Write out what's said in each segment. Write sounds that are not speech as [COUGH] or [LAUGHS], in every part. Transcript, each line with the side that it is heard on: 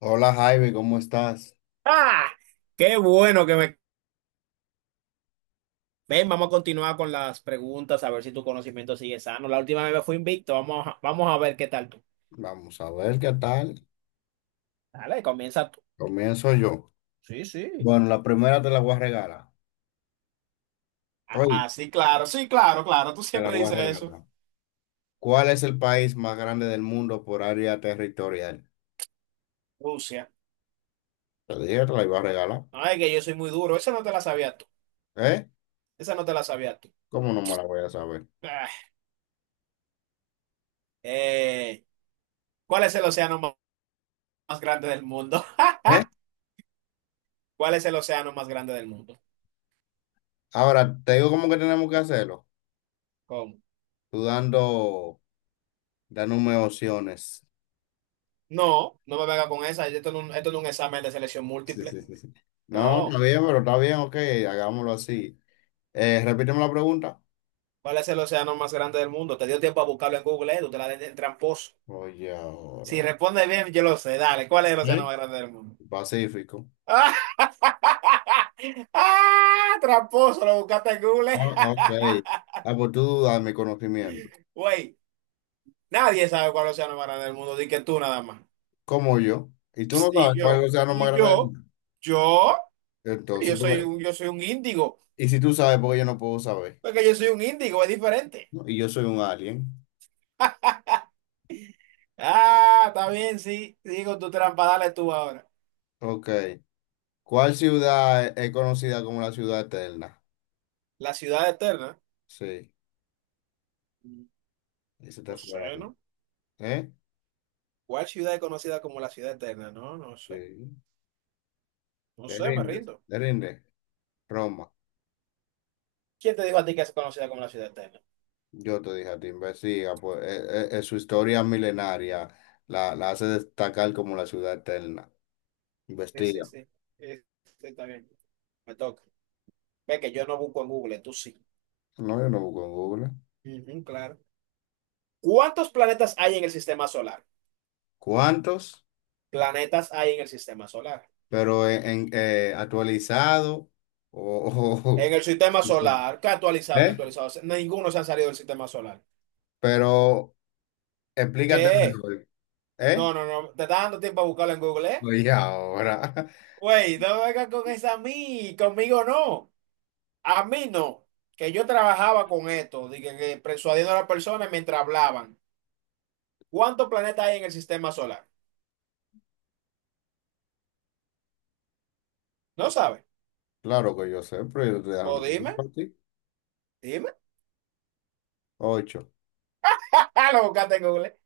left: Hola Jaime, ¿cómo estás?
right: ¡Ah! ¡Qué bueno que me... Ven, vamos a continuar con las preguntas, a ver si tu conocimiento sigue sano. La última vez me invicto, vamos a ver qué tal tú.
left: Vamos a ver qué tal.
right: Dale, comienza tú.
left: Comienzo yo.
right: Sí, sí.
left: Bueno, la primera te la voy a regalar. Oye,
right: Ah, sí, claro, sí, claro, claro, tú
left: te la
right: siempre
left: voy a
right: dices eso.
left: regalar. ¿Cuál es el país más grande del mundo por área territorial?
right: Rusia.
left: Te dije, te la iba a regalar.
right: No es que yo soy muy duro, esa no te la sabías tú,
left: ¿Eh?
right: esa no te la sabías tú.
left: ¿Cómo no me la voy a saber?
right: Ah, eh, ¿cuál es el océano más grande del mundo?
left: ¿Eh?
right: [LAUGHS] ¿Cuál es el océano más grande del mundo?
left: Ahora, te digo cómo que tenemos que hacerlo.
right: ¿Cómo?
left: Tú dándome opciones.
right: No, no me venga con esa, esto no es un examen de selección
left: Sí,
right: múltiple.
left: sí, sí, sí. No, está
right: No.
left: bien, pero está bien, ok, hagámoslo así. Repíteme la pregunta.
right: ¿Cuál es el océano más grande del mundo? Te dio tiempo a buscarlo en Google, tú te la des el tramposo.
left: Oye,
right: Si
left: ahora.
right: responde bien, yo lo sé. Dale, ¿cuál es el océano
left: ¿Eh?
right: más grande del mundo?
left: Pacífico.
right: [LAUGHS] ¡Ah! Tramposo, lo buscaste en Google.
left: Ah, ah, ok.
right: [LAUGHS]
left: Ah, pues tú dame conocimiento,
right: Güey, nadie sabe cuál es el océano más grande del mundo, di que tú nada más.
left: como yo. Y tú no
right: Y
left: sabes cuál es el
right: yo,
left: océano
right: y
left: más grande del
right: yo,
left: mundo.
right: yo,
left: Entonces,
right: yo soy un índigo.
left: y si tú sabes, porque yo no puedo saber.
right: Porque yo soy un índigo, es diferente.
left: ¿No? Y yo soy un alien.
right: Ah, está bien, sí. Digo tu trampa, dale tú ahora.
left: Ok. ¿Cuál ciudad es conocida como la ciudad eterna?
right: La ciudad eterna.
left: Sí, ese te
right: No
left: fue
right: sé,
left: algo.
right: ¿no?
left: ¿Eh?
right: ¿Cuál ciudad es conocida como la ciudad eterna? No, no sé.
left: Sí.
right: No
left: Te
right: sé, me
left: rindes,
right: rindo.
left: te rindes. Roma.
right: ¿Quién te dijo a ti que es conocida como la ciudad eterna?
left: Yo te dije a ti, investiga, pues su historia milenaria la hace destacar como la ciudad eterna.
right: Sí, sí,
left: Investiga.
right: sí. Sí, está bien. Me toca. Ve que yo no busco en Google, tú sí.
left: No, yo no busco en Google.
right: Ujú, claro. ¿Cuántos planetas hay en el sistema solar?
left: Cuántos,
right: Planetas hay en el sistema solar.
left: pero actualizado o, [LAUGHS]
right: En
left: o-
right: el sistema solar, ¿qué actualizado, no
left: ¿Eh?
right: actualizado? Ninguno se han salido del sistema solar.
left: Pero explícate
right: ¿Qué?
left: mejor, ¿eh?
right: No, no, no. Te está dando tiempo a buscarlo en Google, ¿eh?
left: Oye, ahora,
right: Güey, no vengas con esa a mí. Conmigo no. A mí no, que yo trabajaba con esto, de que persuadiendo a las personas mientras hablaban. ¿Cuántos planetas hay en el sistema solar? ¿No sabes?
left: [LAUGHS] claro que yo sé, pero yo te dando
right: Pues dime,
left: tiempo ti.
right: dime.
left: Ocho.
right: [LAUGHS] Lo buscaste en Google.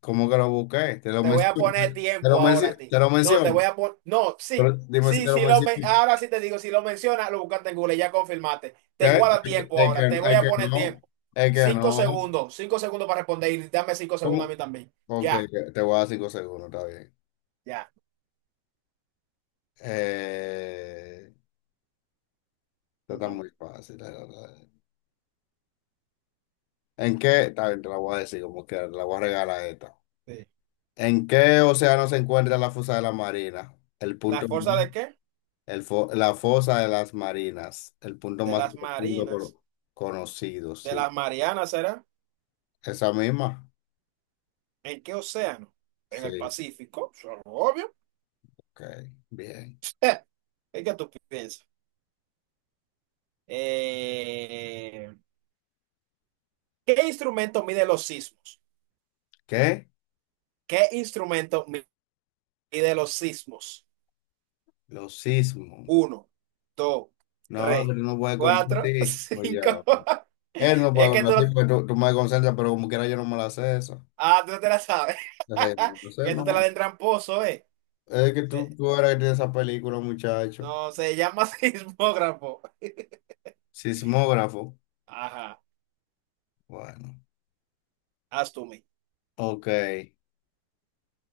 left: ¿Cómo que lo busqué? Te lo
right: Te voy a
left: menciono.
right: poner
left: Te lo
right: tiempo ahora
left: menciono.
right: a ti.
left: Te lo
right: No, te voy
left: menciono.
right: a poner. No, sí,
left: Pero dime si
right: sí.
left: te lo menciono.
right: Ahora sí te digo, si lo mencionas, lo buscaste en Google, ya confirmaste.
left: ¿Qué?
right: Te
left: Es
right: guarda
left: que,
right: tiempo
left: es que,
right: ahora, te voy
left: es
right: a
left: que
right: poner
left: no.
right: tiempo.
left: Es que
right: Cinco
left: no.
right: segundos, 5 segundos para responder y dame 5 segundos a
left: ¿Cómo?
right: mí también.
left: Ok,
right: Ya,
left: te voy a dar cinco segundos, está bien.
right: ya.
left: Eh, Esto está
right: Ujú,
left: muy fácil. ¿En qué? Está bien, te la voy a decir como que la voy a regalar esta.
right: sí.
left: ¿En qué océano se encuentra la fosa de la marina? El punto
right: ¿La
left: más,
right: fuerza de qué?
left: la fosa de las marinas, el punto
right: De
left: más
right: las
left: profundo
right: marinas.
left: conocido,
right: De
left: sí.
right: las Marianas será.
left: ¿Esa misma?
right: ¿En qué océano? En el
left: Sí,
right: Pacífico, eso es obvio.
left: ok, bien.
right: ¿Y qué tú piensas? Eh, ¿Qué instrumento mide los sismos?
left: ¿Qué?
right: ¿Qué instrumento mide los sismos?
left: Los sismos.
right: Uno, dos,
left: No,
right: tres,
left: pero no puede conocer,
right: cuatro, [LAUGHS]
left: sí. Oye,
right: cinco.
left: él no
right: Es
left: puede
right: que tú,
left: conocer, porque tú me concentras, pero como quiera yo no me la sé eso.
right: ah, tú no te la sabes. [LAUGHS]
left: Entonces,
right: Que tú te la
left: no.
right: den tramposo, ¿eh?
left: Es que tú,
right: Se-
left: tú eres que tienes esa película, muchacho.
right: no, se llama [LAUGHS] sismógrafo.
left: Sismógrafo.
right: Ajá,
left: Bueno,
right: haz tú, mi.
left: ok.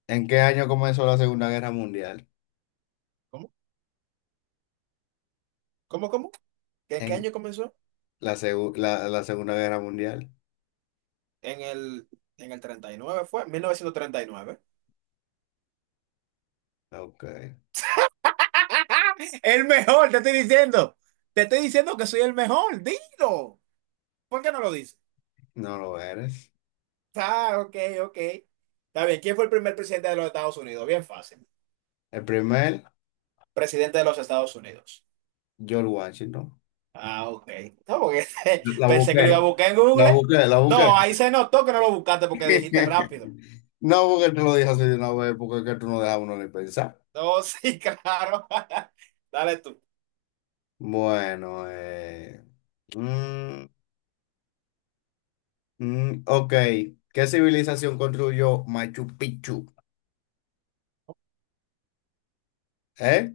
left: ¿En qué año comenzó la Segunda Guerra Mundial?
right: ¿Cómo? ¿Cómo? ¿Qué,
left: En
right: qué año comenzó?
left: la Segunda Guerra Mundial.
right: En el, en el 39 fue, 1939.
left: Ok,
right: El mejor, te estoy diciendo. Te estoy diciendo que soy el mejor. Dilo. ¿Por qué no lo dices?
left: no lo eres.
right: Ah, ok, ok. Está bien, ¿quién fue el primer presidente de los Estados Unidos? Bien fácil.
left: El primer,
right: Presidente de los Estados Unidos.
left: George Washington.
right: Ah, ok. No, porque [LAUGHS]
left: La
right: pensé que lo iba a
left: busqué,
right: buscar en
left: la
right: Google.
left: busqué, la busqué.
right: No, ahí se notó que no lo buscaste porque dijiste
left: [LAUGHS]
right: rápido.
left: No, porque tú lo dije así de una vez, porque es que tú no dejas a uno ni pensar.
right: No, [LAUGHS] sí, claro. [LAUGHS] Dale tú.
left: Bueno, mm, ok. ¿Qué civilización construyó Machu Picchu? ¿Eh?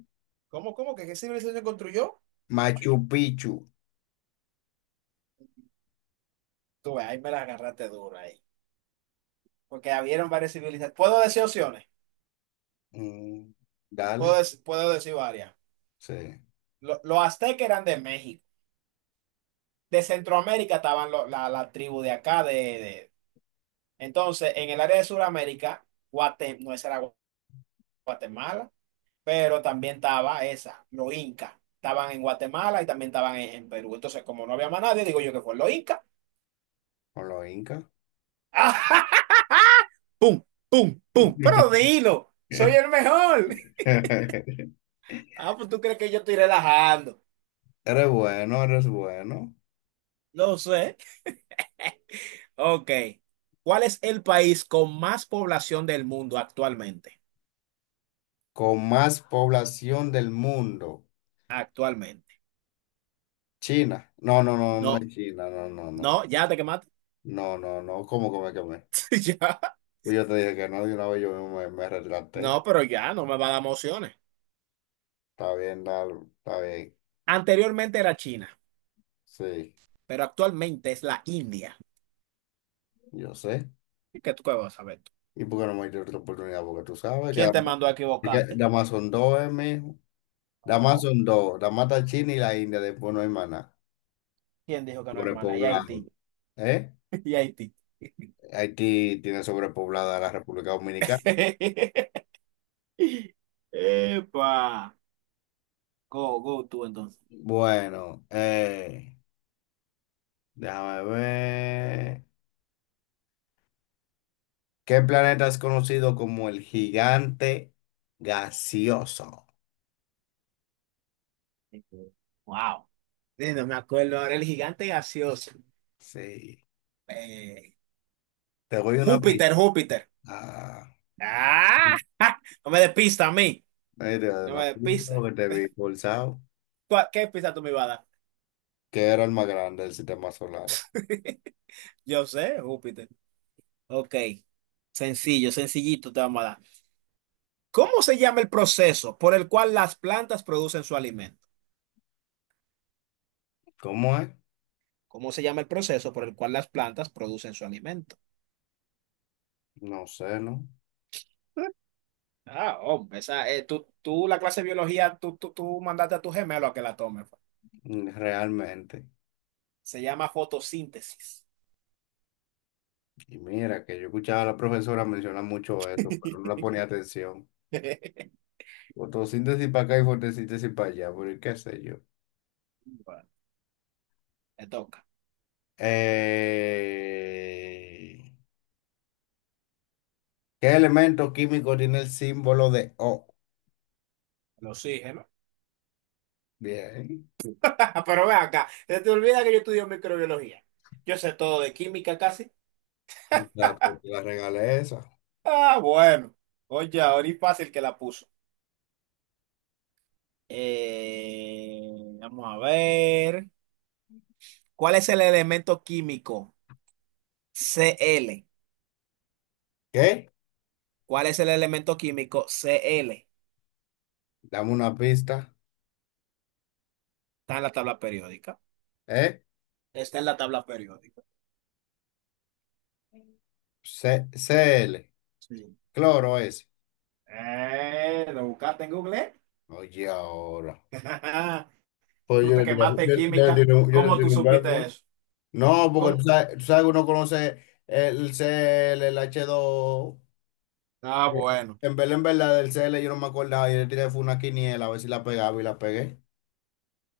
right: ¿Cómo que qué civilización construyó? Machu.
left: Machu Picchu.
right: Tú, ves, ahí me la agarraste dura ahí. Porque habieron varias civilizaciones. Puedo decir opciones,
left: Mm,
right: puedo,
left: Dale,
right: dec- puedo decir varias.
left: sí,
right: Los aztecas eran de México, de Centroamérica estaban la tribu de acá. Entonces, en el área de Sudamérica, no esa era Guatemala, pero también estaba esa, los incas. Estaban en Guatemala y también estaban en Perú. Entonces, como no había más nadie, digo yo que fue los incas.
left: con los incas.
right: [LAUGHS] ¡Pum! ¡Pum! ¡Pum! Pero
left: [LAUGHS]
right: dilo, soy el mejor. [LAUGHS]
left: Eres
right: Ah, pues tú crees que yo estoy relajando.
left: bueno, eres bueno.
right: No sé. Ok. ¿Cuál es el país con más población del mundo actualmente?
left: Con más población del mundo.
right: Actualmente.
left: China. No, no, no, no es
right: No,
left: China, no, no, no.
right: no, ya te quemaste. [LAUGHS]
left: No, no, no. ¿Cómo come que me quemé?
right: Ya.
left: Pues yo te dije que no, de una vez yo mismo me retraté.
right: No, pero ya no me va a dar emociones.
left: Está bien, dale, está bien.
right: Anteriormente era China,
left: Sí,
right: pero actualmente es la India.
left: yo sé.
right: ¿Qué tú qué vas a saber, tú?
left: ¿Y por qué no me diste otra oportunidad? Porque tú sabes que
right: ¿Quién te mandó a
left: Que
right: equivocarte?
left: Damas son dos, mijo. Damas
right: No.
left: son dos. Damas está China y la India, después no hay maná.
right: ¿Quién dijo que no, hermana? Y
left: Sobrepoblado.
right: Haití.
left: ¿Eh?
right: [LAUGHS] Y Haití.
left: Haití tiene sobrepoblada a la República Dominicana.
right: [LAUGHS] Epa. Go, go tú entonces.
left: Bueno, déjame ver. ¿Qué planeta es conocido como el gigante gaseoso?
right: Wow. No me acuerdo ahora el gigante gaseoso.
left: Sí.
right: Eh,
left: Te voy una pista.
right: Júpiter, Júpiter.
left: Ah,
right: ¡Ah! [LAUGHS] ja, no me des pista a mí.
left: ahí te doy
right: No
left: una
right: me des
left: pista
right: pista.
left: porque te vi forzado.
right: ¿Tú a- ¿Qué pista tú me ibas a dar?
left: ¿Qué era el más grande del sistema solar?
right: [LAUGHS] Yo sé, Júpiter. Ok, sencillo, sencillito te vamos a dar. ¿Cómo se llama el proceso por el cual las plantas producen su alimento?
left: ¿Cómo es?
right: ¿Cómo se llama el proceso por el cual las plantas producen su alimento?
left: No sé, ¿no?
right: [LAUGHS] Ah, hombre, esa, tú la clase de biología, tú mandaste a tu gemelo a que la tome. Fa.
left: Realmente.
right: Se llama fotosíntesis.
left: Y mira, que yo escuchaba a la profesora mencionar mucho eso, pero no
right: [LAUGHS]
left: la ponía atención. Fotosíntesis para acá y fotosíntesis para allá, pero qué sé yo.
right: Bueno, te toca.
left: Eh, ¿Qué elemento químico tiene el símbolo de O?
right: El oxígeno.
left: Bien,
right: Ah, pero ve acá, se te olvida que yo estudio microbiología. Yo sé todo de química casi.
left: la regalé esa.
right: Ah, bueno. Oye, ahora es fácil que la puso. Vamos a ver. ¿Cuál es el elemento químico? Cl.
left: ¿Qué?
right: ¿Cuál es el elemento químico? Cl.
left: Dame una pista.
right: Está en la tabla periódica.
left: ¿Eh?
right: Está en la tabla periódica.
left: Cl,
right: Sí.
left: cloro ese.
right: ¿Lo buscaste en Google?
left: Oye, ahora.
right: [LAUGHS]
left: Pues
right: Tú te quemaste en química.
left: yo le
right: ¿Cómo tú
left: tiré un verbo.
right: supiste eso?
left: No, porque
right: ¿Cómo?
left: tú sabes que uno conoce el Cl, el h dos.
right: Ah,
left: Eh,
right: bueno.
left: En verdad, del C. L. yo no me acordaba. Yo le tiré fue una quiniela a ver si la pegaba y la pegué.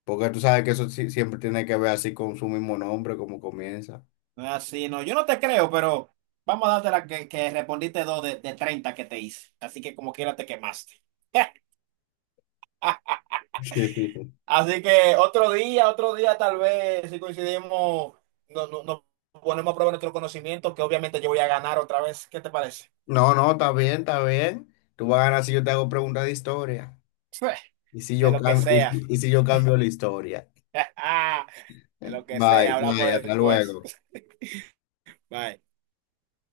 left: Porque tú sabes que eso siempre tiene que ver así con su mismo nombre, como comienza.
right: No es así, no. Yo no te creo, pero vamos a darte la que respondiste dos de 30 que te hice. Así que como quiera te quemaste. [LAUGHS]
left: [LAUGHS]
right: Así que otro día tal vez, si coincidimos, nos ponemos a prueba nuestro conocimiento, que obviamente yo voy a ganar otra vez. ¿Qué te parece?
left: No, no, está bien, está bien. Tú vas a ganar si yo te hago preguntas de historia.
right: Sí.
left: Y si
right: De
left: yo
right: lo que
left: cambio, y si
right: sea.
left: y si yo cambio la historia.
right: [LAUGHS] De lo que
left: Bye,
right: sea,
left: bye,
right: hablamos
left: hasta
right: después.
left: luego.
right: [LAUGHS] Bye.